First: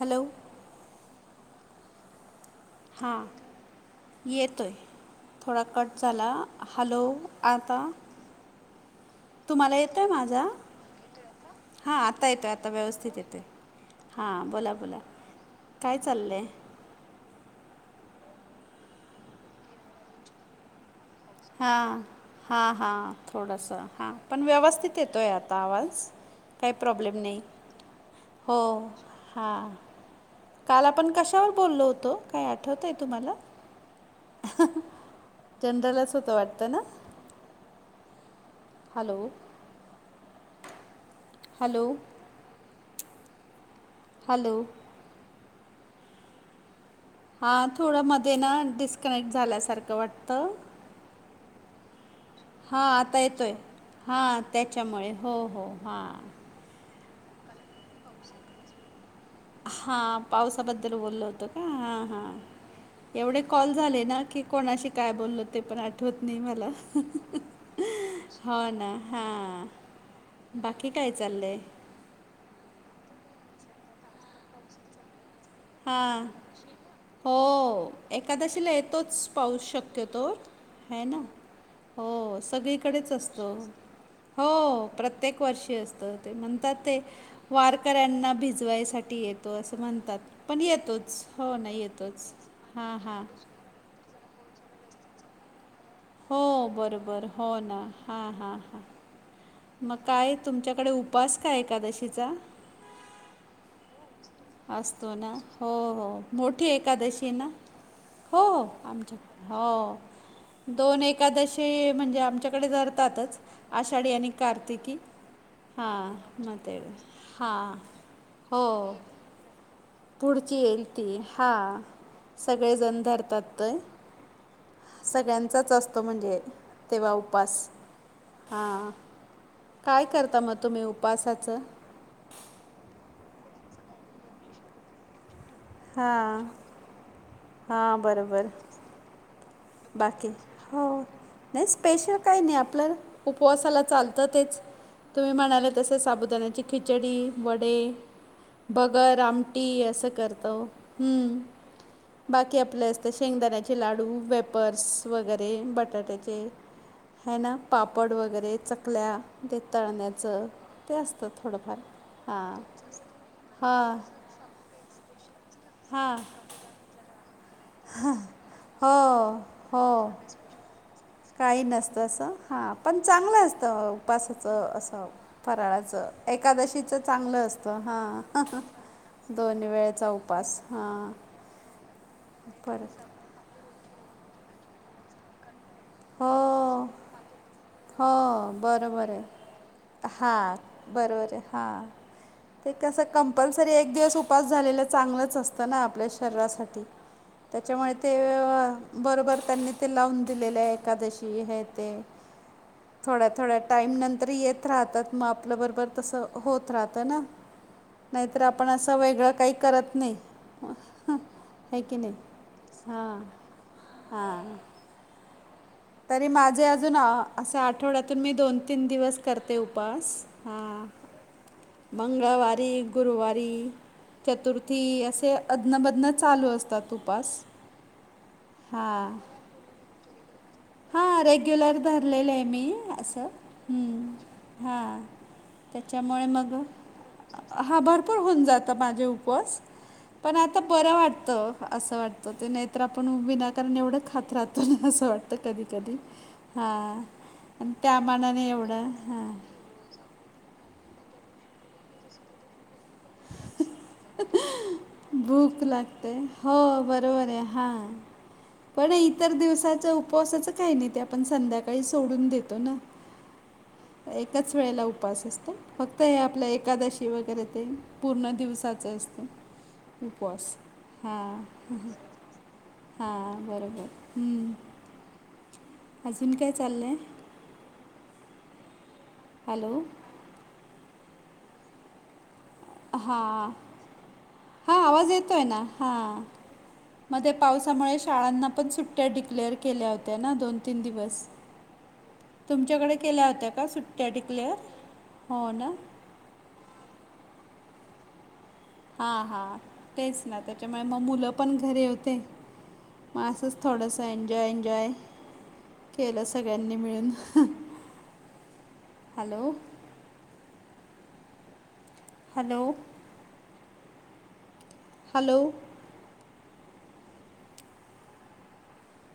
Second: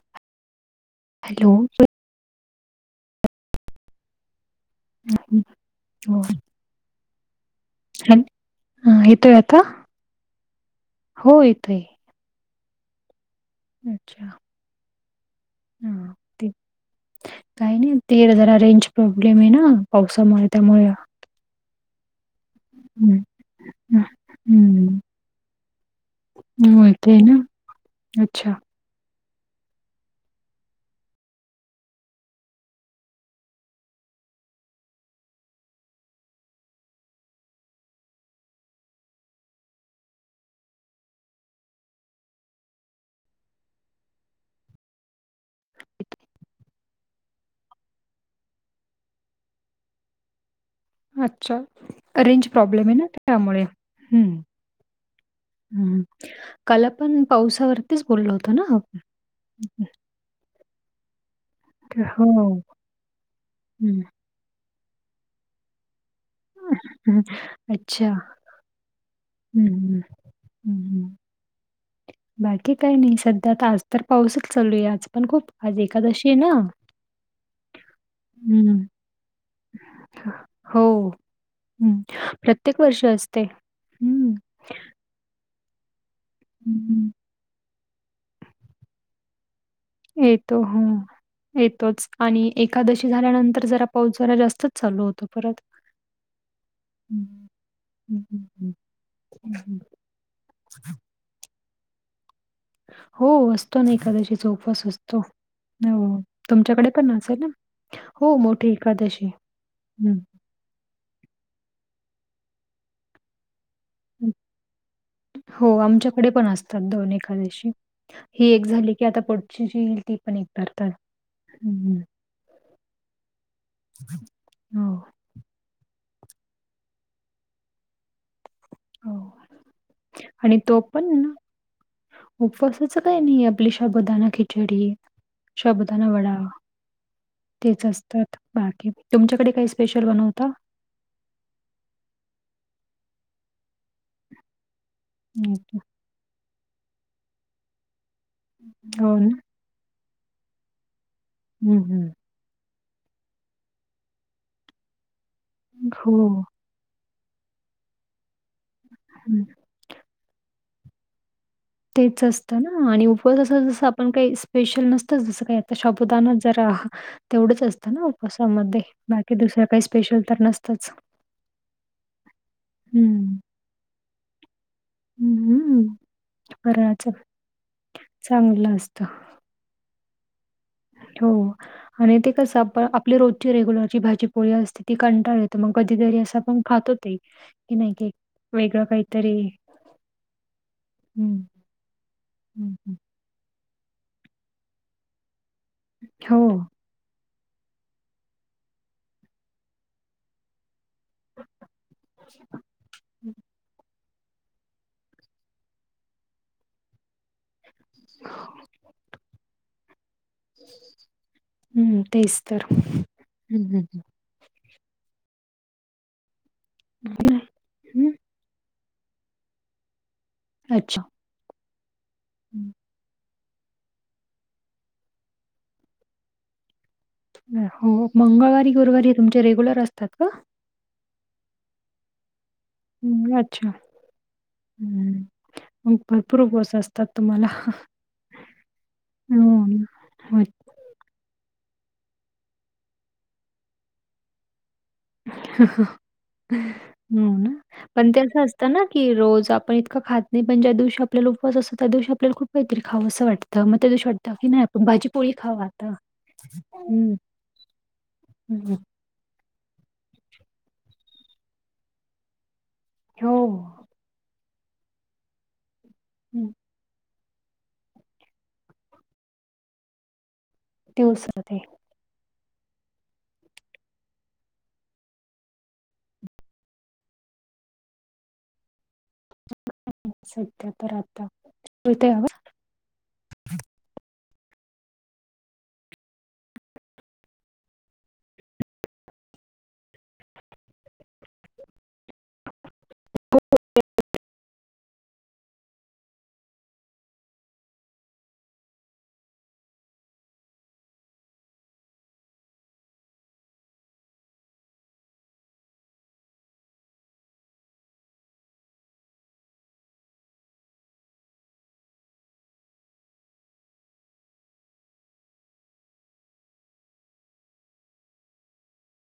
Hello hello. हां, येतोय थोडा कट हो झाला हॅलो, आता [unintelligible] हा ये तुम्हाला येतोय माझा? हो येतोय हां आता येतोय आता व्यवस्थित येतोय. अच्छा हां, बोला बोला काय हा चाललंय? ते काही नाही ते इकडे जरा रेंज प्रॉब्लेम आहे ना पावसामुळे त्यामुळे. हा हा हा हम्म थोडासा हा पण व्यवस्थित येतोय आता आवाज. काय प्रॉब्लेम होेतय ना नाही अच्छा हो हा. काल आपण कशावर बोललो होतो काय आठवतंय तुम्हाला? जनरलच होतं वाटतं ना? हॅलो. हॅलो. हॅलो. हां, थोडं मध्ये ना डिस्कनेक्ट झाल्यासारखं वाटतं. अच्छा. रेंज हां प्रॉब्लेम आहे ना आता येतोय त्यामुळे हां हम्म त्याच्यामुळे हो हो हम्म. हां काल आपण पावसावरतीच बोललो होतो ना. [inaudible] हा पावसाबद्दल बोललं होतं का हो हां एवढे कॉल हं. झाले ना की कोणाशी काय बोललो ते पण आठवत नाही मला हं. अच्छा हाव ना. हां, हम्म बाकी हम्म काय चाललंय? बाकी काही नाही सध्या आज तर पाऊसच चालू आहे आज पण खूप आज हा एकादशी आहे ना हो एकादशीला हम्म येतोच पाऊस शक्यतो है हो. ना हं. हो प्रत्येक वर्षी सगळीकडेच असते. असतो. हं. हो प्रत्येक वर्षी असतं ते म्हणतात ते हं. वारकऱ्यांना भिजवायसाठी येतो असं म्हणतात. तो पण हो येतोच हो ना येतोच आणि हां एकादशी हां झाल्यानं तर जरा पाऊस जरा जास्तच चालू होतो परत. हो हं, बरोबर हो ना हा हा हा. हम्म. मग काय तुमच्याकडे उपास काय एकादशीचा? हो असतो ना एकादशी चो उपवास असतो नाय हो तुमच्याकडे पण असेल ना हो मोठी एकादशी. हो हं. दोन एकादशी म्हणजे आमच्याकडे धरतातच आषाढी आणि हं. कार्तिकी. हो हां आमच्याकडे पण मग ते असतात दोन एकादशी हां ही हो एक झाली की आता पुढची जी येईल. ती पण एक पुढची येईल धरतात. ती हा हं, हं. सगळे जण धरतात तय. हो, सगळ्यांचाच असतो म्हणजे तेव्हा उपास. हां हो. काय करता म तुम्ही उपासाचं? उपवासाचा काय नाही आपली शाबुदाना खिचडी, शबुदाना वडा. हां तेच हां असतात बरोबर बाकी! तुमच्याकडे काहीच बाकी! हो, नाही स्पेशल काही नाही, आपल्या उपवासाला चालतं तेच! तुम्ही हं, म्हणाले तसे साबुदाण्याची खिचडी, वडे, हो भगर ना. आम टी असं करतो! हं हम्, हम्म! बाकी आपले असते. शेंगदाण्याचे लाडू, वेपर्स वगैरे हो. बटाट्याचे हे ना, पापड वगैरे चकल्या हं. ते तळण्याचं ते असतं थोडंफार तेच हां असतं ना! आणि उपवास जसं आपण हां काही स्पेशल नसतंच जसं काही आता हां शाबुदाणा हा, तेवढंच असतं ना उपवासामध्ये, बाकी हो दुसरं काही हो स्पेशल तर नसतच काही नसतं असं, हां पण हं. चांगलं असतं उपासाचं असं हं. फराळाचं, एकादशीच फराळाचं चांगलं असतं हा चांगलं असतं. दोन वेळेचा उपास, हां हो, आणि ते कसं आप परत आपली रोजची रेग्युलरची भाजीपोळी असते. ती कंटाळा येतो तर मग कधीतरी असं, आपण हो खातो ते नाही हो की वेगळं बरोबर आहे, काहीतरी हां बरोबर हं. आहे, हा! [unintelligible] कंपल्सरी एक दिवस उपास झालेलं चांगलंच असतं ना, आपल्या हो. शरीरासाठी त्याच्यामुळे ते बरोबर त्यांनी ते लावून दिलेलं आहे. एकादशी हे ते [unintelligible] थोड्या, हं. थोड्या टाईम नंतर येत राहतात. मग आपल्या बरोबर तसं होत राहतं ना नाहीतर आपण असं वेगळं काही करत नाही. आहे की हम्म, नाही तेच तर, हम्, हम् ह्! हा! तरी माझे अजून अं, असे हं, आठवड्यातून मी दोन - तीन दिवस करते उपास. हा! अच्छा. हं. मंगळवारी, गुरुवारी री, चतुर्थी असे अदन मदन चालू असतात. उपास हो! मंगळवारी, गुरुवारी तुमचे असतात का? हा रेग्युलर धरलेलं आहे मी, असं हं, अच्छा. हं, हा! हं. मग त्याच्यामुळे भरपूर मग, उपवास असतात तुम्हाला. हा भरपूर होऊन जातं माझे उपवास. हो ना. पण हो. आता बरं वाटतं, असं वाटतं ते, नाहीतर आपण विनाकारण एवढं खात राहतो ना, असं वाटत होतं, कधी - कधी हं, आणि त्या पण तेच मानाने असतं ना एवढं की, हां रोज आपण इतकं खात नाही, पण ज्या दिवशी आपल्याला उपवास असत त्या दिवशी आपल्याला खूप काहीतरी खावं असं वाटतं, मग त्या दिवशी वाटतं की, नाही आपण भाजीपोळी भूक खावा आता! हम् हा! हम्म! इतर दिवसाच उपवासाचं काही नाही, ते आपण संध्याकाळी सोडून देतो ना. हो! एकाच वेळेला उपास असतो. फक्त हे आपल्या हं. एकादशी वगैरे तेन पूर्ण दिवसाचं असत. उपवास ते हा! उसळते हा, बरोबर हम्म! अजून काय चाललयं? हॅलो! सध्या तर आता, [unintelligible] हां, हा आवाज येतोय ना, हां मध्ये पावसामुळे शाळांना पण सुट्ट्या डिक्लेअर केल्या होत्या ना, दोन तीन दिवस. तुमच्याकडे केल्या होत्या का, सुट्ट्या डिक्लेअर, हो ना हा हा, तेच ना त्याच्यामुळे मग मुलं पण घरी होते मग असंच थोडासं, एन्जॉय एन्जॉय केलं सगळ्यांनी मिळून, हॅलो हॅलो हॅलो